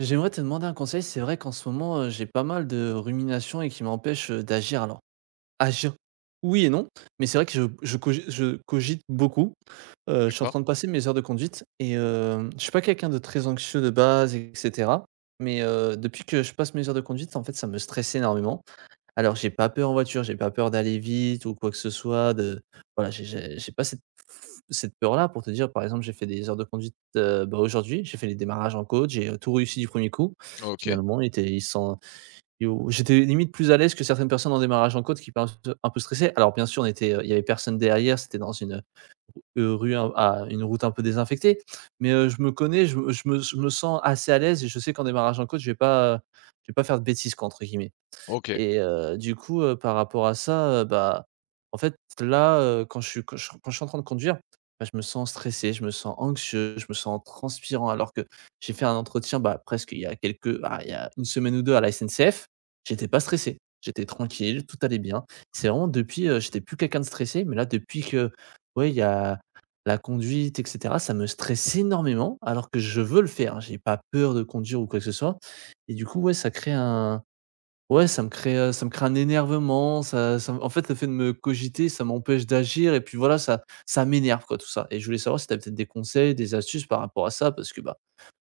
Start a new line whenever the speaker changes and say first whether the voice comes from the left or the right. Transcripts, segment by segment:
right: J'aimerais te demander un conseil. C'est vrai qu'en ce moment, j'ai pas mal de ruminations et qui m'empêchent, d'agir. Alors, agir, oui et non, mais c'est vrai que je cogite beaucoup. Je suis en
left: D'accord.
right: train de passer mes heures de conduite et je suis pas quelqu'un de très anxieux de base et cetera, mais depuis que je passe mes heures de conduite, en fait, ça me stresse énormément. Alors j'ai pas peur en voiture, j'ai pas peur d'aller vite ou quoi que ce soit, de voilà, j'ai pas cette peur-là pour te dire, par exemple, j'ai fait des heures de conduite, bah, aujourd'hui, j'ai fait les démarrages en côte, j'ai, tout réussi du premier coup.
left: OK.
right: Finalement, il était ils sont ils j'étais limite plus à l'aise que certaines personnes en démarrage en côte qui paraissent un peu stressées. Alors bien sûr, on était, il y avait personne derrière, c'était dans une route un peu désinfectée, mais, je me connais, je me sens assez à l'aise et je sais qu'en démarrage en côte, je vais pas faire de «bêtises» quoi, entre guillemets.
left: OK.
right: Et du coup, par rapport à ça, bah, en fait, là, quand je suis en train de conduire, bah, je me sens stressé, je me sens anxieux, je me sens transpirant alors que j'ai fait un entretien, bah, presque il y a il y a une semaine ou 2 à la SNCF, j'étais pas stressé, j'étais tranquille, tout allait bien. C'est vraiment depuis, j'étais plus quelqu'un de stressé, mais là depuis que, ouais, il y a la conduite et cetera, ça me stresse énormément alors que je veux le faire, hein. J'ai pas peur de conduire ou quoi que ce soit et du coup, ouais, ça me crée un énervement, ça ça me en fait, le fait de me cogiter, ça m'empêche d'agir et puis voilà, ça m'énerve quoi tout ça et je voulais savoir si tu peut-être des conseils, des astuces par rapport à ça? Parce que, bah,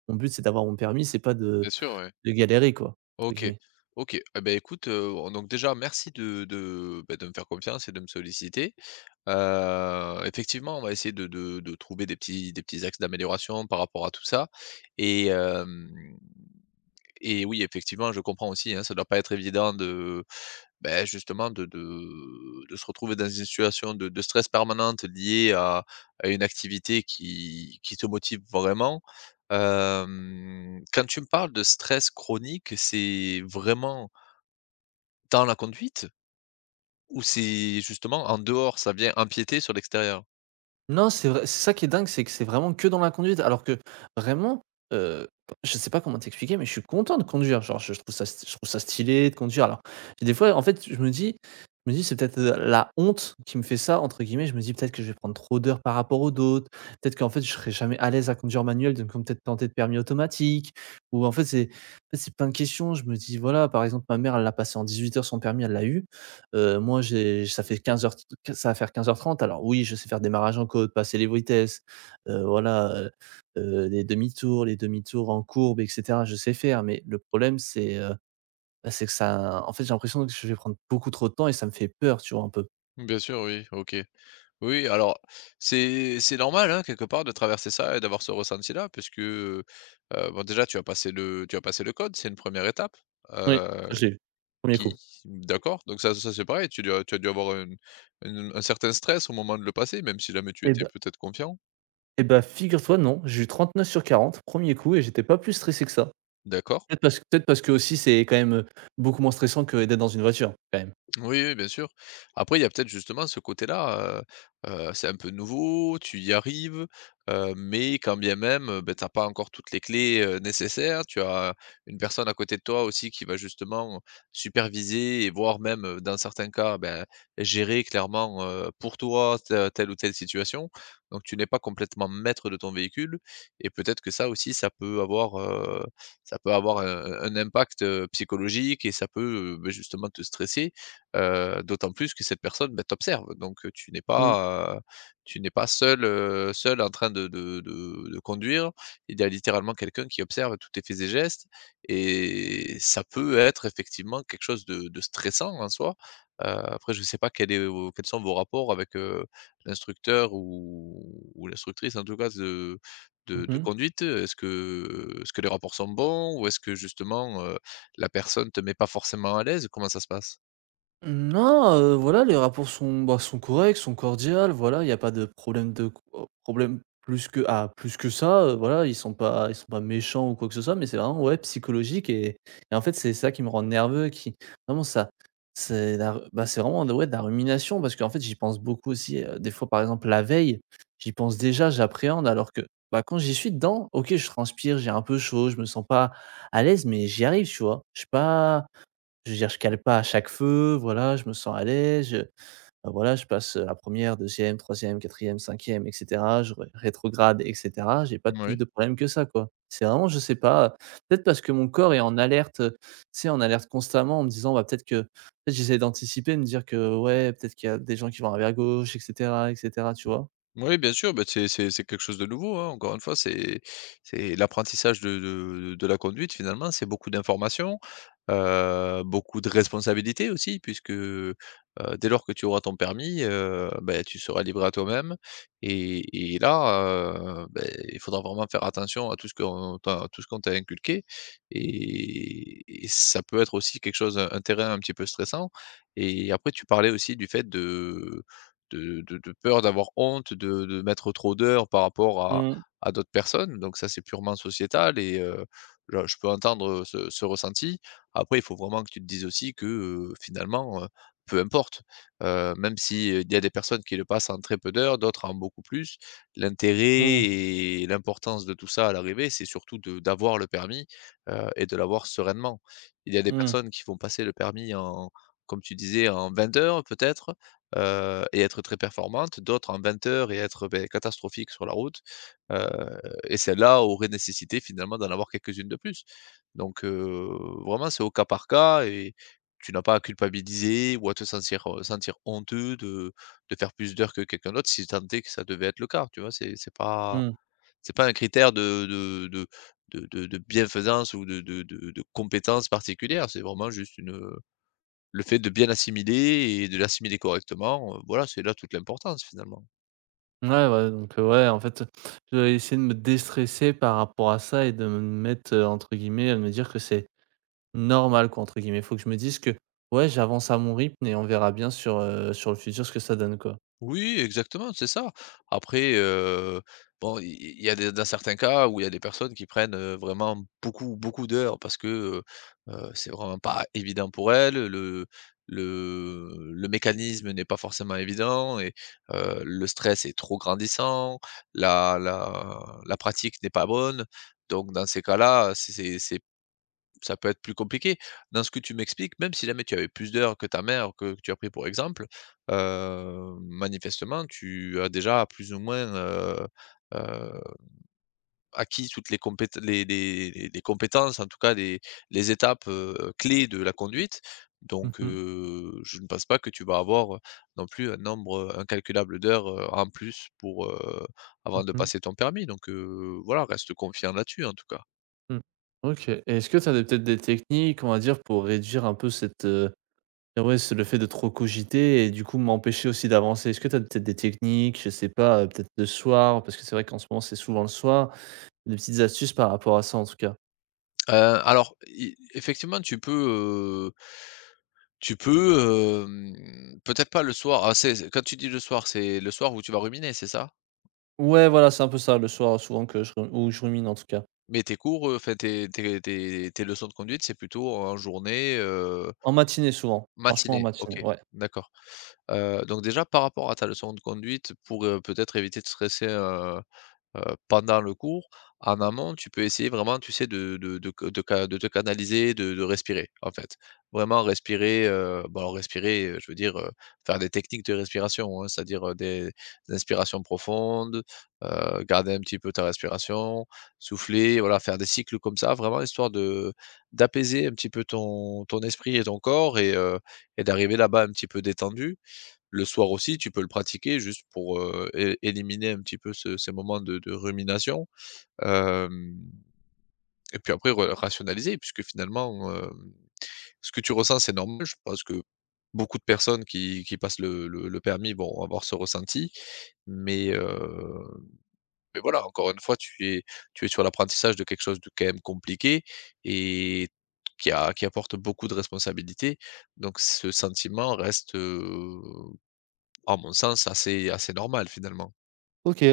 right: mon but, c'est d'avoir mon permis, c'est pas
left: Bien
right: de
left: sûr, ouais.
right: de galérer quoi, entre
left: OK.
right: guillemets.
left: OK. Eh beh, écoute, donc déjà merci de me faire confiance et de me solliciter. Effectivement, on va essayer de trouver des petits axes d'amélioration par rapport à tout ça et hem et oui, effectivement, je comprends aussi, hein, ça doit pas être évident de. Justement, de se retrouver dans une situation de stress permanente liée à une activité qui te motive vraiment. Quand tu me parles de stress chronique, c'est vraiment dans la conduite ou c'est justement en dehors, ça vient empiéter sur l'extérieur?
right: Non, c'est vrai, c'est ça qui est dingue, c'est que c'est vraiment que dans la conduite, alors que vraiment, heu, je sais pas comment t'expliquer, mais je suis content de conduire. Genre je trouve ça stylé de conduire. Alors, j'ai des fois, en fait, je me dis: «C'est peut-être, la honte qui me fait ça» entre guillemets. Je me dis: «Peut-être que je vais prendre trop d'heures par rapport aux autres. Peut-être qu'en fait, je serai jamais à l'aise à conduire manuel, donc ils vont peut-être tenter de permis automatique» ou en fait, c'est plein de questions. Je me dis voilà, par exemple, ma mère, elle l'a passé en 18 heures son permis, elle l'a eu. Moi, j'ai ça fait 15:00 t ça va faire 15:30. Alors oui, je sais faire démarrage en côte, passer les vitesses, voilà, les demi-tours en courbe et cetera, je sais faire. Mais le problème, c'est, bah, c'est que ça en fait, j'ai l'impression que je vais prendre beaucoup trop de temps et ça me fait peur, tu vois, un peu.
left: Bien sûr, oui, OK. Oui, alors c'est normal, hein, quelque part de traverser ça et d'avoir ce ressenti-là puisque, bon, déjà tu as passé le tu as passé le code, c'est une première étape.
right: Oui,
left: Heu
right: ça, j'ai eu. 1 coup.
left: Qui d'accord, donc ça ça c'est pareil, tu dois tu as dû avoir un une un certain stress au moment de le passer, même si jamais tu
right: Eh
left: étais
right: ben,
left: peut-être confiant,
right: et bah, figure-toi, non, j'ai eu 39 sur 40, premier coup et j'étais pas plus stressé que ça.
left: d'accord.
right: Peut-être parce qu'aussi, c'est quand même, beaucoup moins stressant que d'être dans une voiture, quand même.
left: Oui, oui, bien sûr. Après, il y a peut-être justement ce côté-là, c'est un peu nouveau, tu y arrives, mais quand bien même, beh, tu pas encore toutes les clés, nécessaires. Tu as une personne à côté de toi aussi qui va justement superviser et voire même, dans certains cas, ben, gérer clairement, pour toi te telle ou telle situation. Donc tu n'es pas complètement maître de ton véhicule et peut-être que ça aussi, ça peut avoir un impact, psychologique et ça peut, beh, justement te stresser. D'autant plus que cette personne, bah, t'observe, donc
right: Mmh.
left: tu n'es pas seul, seul en train de conduire. Il y a littéralement quelqu'un qui observe tous tes faits et gestes et ça peut être effectivement quelque chose de stressant en soi. Après, je ne sais pas quel est vos quels sont vos rapports avec, l'instructeur ou l'instructrice en tout cas de
right: Mmh.
left: conduite. Est-ce que les rapports sont bons ou est-ce que justement, la personne te met pas forcément à l'aise? Comment ça se passe?
right: Non, voilà, les rapports sont, bah, sont corrects, sont cordiales, voilà, il n'y a pas de problème de co problème plus que plus que ça, voilà, ils sont pas méchants ou quoi que ce soit, mais c'est vraiment, ouais, psychologique et en fait, c'est ça qui me rend nerveux, qui vraiment ça c'est la r bah, c'est vraiment de ouais, de la rumination parce qu'en fait, j'y pense beaucoup aussi, des fois, par exemple, la veille, j'y pense déjà, j'appréhende alors que, bah, quand j'y suis dedans, OK, je transpire, j'ai un peu chaud, je me sens pas à l'aise, mais j'y arrive, tu vois? Je suis pas, je veux dire, je cale pas à chaque feu, voilà, je me sens à l'aise, je bah, voilà, je passe, la première, deuxième, troisième, quatrième, cinquième, e et cetera, je ré rétrograde et cetera. J'ai pas de plus
left: Oui.
right: de problème que ça, quoi. C'est vraiment, je sais pas, peut-être parce que mon corps est en alerte, tu sais, en alerte constamment en me disant: «Bah, peut-être que» peut-être j'essaie d'anticiper, de me dire que: «Ouais, peut-être qu'il y a des gens qui vont arriver à gauche et cetera», tu vois?
left: Oui, bien sûr, bah, c'est quelque chose de nouveau, hein. Encore une fois, c'est l'apprentissage de la conduite finalement, c'est beaucoup d'informations, beaucoup de responsabilités aussi puisque, dès lors que tu auras ton permis, beh, tu seras livré à toi-même et là, beh, il faudra vraiment faire attention à tout ce qu'on t'a tout ce qu'on t'a inculqué et ça peut être aussi quelque chose un terrain un petit peu stressant et après tu parlais aussi du fait de de peur d'avoir honte, de mettre trop d'heures par rapport
right: Mmh,
left: à d'autres personnes. Donc ça, c'est purement sociétal et je peux entendre ce ce ressenti. Après, il faut vraiment que tu te dises aussi que, finalement, peu importe, même si, il y a des personnes qui le passent en très peu d'heures, d'autres en beaucoup plus, l'intérêt
right: mmh,
left: et l'importance de tout ça à l'arrivée, c'est surtout de d'avoir le permis, et de l'avoir sereinement. Il y a des
right: mmh,
left: personnes qui vont passer le permis en comme tu disais, en 20 heures peut-être, et être très performante, d'autres en 20 heures et être, beh, catastrophiques sur la route, heu et celles-là auraient nécessité finalement d'en avoir quelques-unes de plus. Donc vraiment c'est au cas par cas et tu n'as pas à culpabiliser ou à te sentir, sentir honteux de faire plus d'heures que quelqu'un d'autre si tant est que ça devait être le cas, tu vois?
right: mmh.
left: C'est pas un critère de bienfaisance ou de compétence particulière, c'est vraiment juste une, le fait de bien l'assimiler et de l'assimiler correctement, voilà, c'est là toute l'importance finalement.
right: Ouais, ouais, donc ouais, en fait, je vais essayer de me déstresser par rapport à ça et de me mettre, entre guillemets, de me dire que c'est normal quoi, entre guillemets. Faut que je me dise que: «Ouais, j'avance à mon rythme et on verra bien sur, sur le futur ce que ça donne», quoi.
left: Oui, exactement, c'est ça. Après, bon, il y a des dans certains cas où il y a des personnes qui prennent, vraiment beaucoup, beaucoup d'heures parce que, c'est vraiment pas évident pour elles, le le mécanisme n'est pas forcément évident et le stress est trop grandissant, la la la pratique n'est pas bonne. Donc dans ces cas-là, c'est ça peut être plus compliqué. Dans ce que tu m'expliques, même si jamais tu avais plus d'heures que ta mère, que tu as pris pour exemple, manifestement, tu as déjà plus ou moins, heu, acquis toutes les compét les compétences, en tout cas les étapes, clés de la conduite.
right: Mmh
left: Donc
right: mh.
left: je ne pense pas que tu vas avoir, non plus un nombre incalculable d'heures, en plus pour, avant de
right: Mmh.
left: passer ton permis. Donc voilà, reste confiant là-dessus, en tout cas.
right: Mmh. OK, et est-ce que tu as peut-être des techniques, on va dire, pour réduire un peu cette, ouais, c'est le fait de trop cogiter et du coup m'empêcher aussi d'avancer? Est-ce que tu as peut-être des techniques, je sais pas, peut-être le soir? Parce que c'est vrai qu'en ce moment, c'est souvent le soir. Des petites astuces par rapport à ça, en tout cas.
left: Heu, alors, i effectivement, tu peux, peut-être pas le soir. Ah, c'est quand tu dis le soir, c'est le soir où tu vas ruminer, c'est ça?
right: Ouais, voilà, c'est un peu ça, le soir, souvent que je re où je rumine, en tout cas.
left: Mais tes cours, enfin tes leçons de conduite, c'est plutôt en journée,
right: En matinée, souvent. Franchement, en
left: matinée?
right: matinée,
left: OK,
right: ouais.
left: d'accord. Donc déjà, par rapport à ta leçon de conduite, pour, peut-être éviter de stresser, heu, pendant le cours, en amont, tu peux essayer vraiment, tu sais, de te canaliser, de respirer, en fait. Vraiment respirer, bon, alors respirer, je veux dire, faire des techniques de respiration, hein, c'est-à-dire, des inspirations profondes, garder un petit peu ta respiration, souffler, voilà, faire des cycles comme ça, vraiment histoire de d'apaiser un petit peu ton ton esprit et ton corps et d'arriver là-bas un petit peu détendu. Le soir aussi, tu peux le pratiquer juste pour, é éliminer un petit peu ce ces moments de rumination, hem et puis après re rationaliser puisque finalement, ce que tu ressens, c'est normal. Je pense que beaucoup de personnes qui passent le permis vont avoir ce ressenti, mais heu, mais voilà, encore une fois, tu es sur l'apprentissage de quelque chose de quand même compliqué et qui a qui apporte beaucoup de responsabilités, donc ce sentiment reste, à mon sens assez assez normal finalement.
right: OK.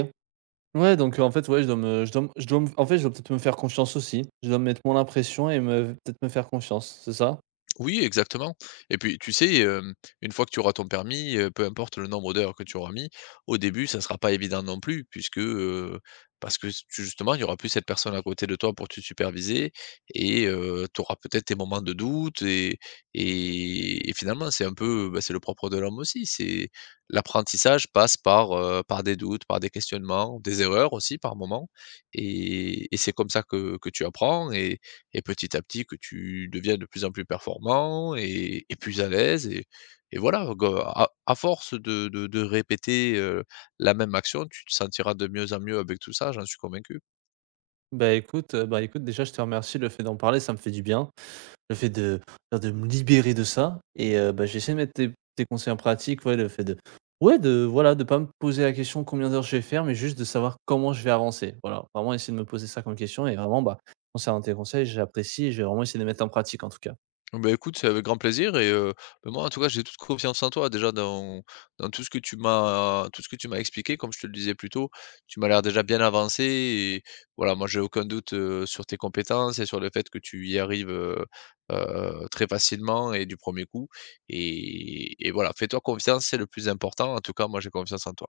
right: Ouais, donc en fait, ouais, je dois me je dois me je dois me en fait, je dois peut-être me faire confiance aussi. Je dois mettre mon impression et me peut-être me faire confiance, c'est ça?
left: Oui, exactement. Et puis, tu sais, une fois que tu auras ton permis, peu importe le nombre d'heures que tu auras mis, au début, ça ne sera pas évident non plus puisque, parce que s justement, il y aura plus cette personne à côté de toi pour te superviser et tu auras peut-être tes moments de doute et finalement, c'est un peu, bah, c'est le propre de l'homme aussi. C'est l'apprentissage passe par, par des doutes, par des questionnements, des erreurs aussi par moments et c'est comme ça que tu apprends et petit à petit que tu deviens de plus en plus performant et plus à l'aise et voilà, go à force de répéter, la même action, tu te sentiras de mieux en mieux avec tout ça, j'en suis convaincu.
right: Bah, écoute, déjà, je te remercie. Le fait d'en parler, ça me fait du bien. Le fait de enfin, de me libérer de ça et bah, j'essaie de mettre tes conseils en pratique, ouais, le fait de ouais, de voilà, de pas me poser la question: «Combien d'heures je vais faire?» mais juste de savoir comment je vais avancer. Voilà, vraiment essayer de me poser ça comme question et vraiment, bah, concernant tes conseils, j'apprécie et je vais vraiment essayer de les mettre en pratique, en tout cas.
left: Bah, écoute, c'est avec grand plaisir et bah, moi en tout cas, j'ai toute confiance en toi déjà dans dans tout ce que tu m'as tout ce que tu m'as expliqué. Comme je te le disais plus tôt, tu m'as l'air déjà bien avancé et voilà, moi j'ai aucun doute, sur tes compétences et sur le fait que tu y arrives, très facilement et du premier coup et voilà, fais-toi confiance, c'est le plus important. En tout cas, moi j'ai confiance en toi.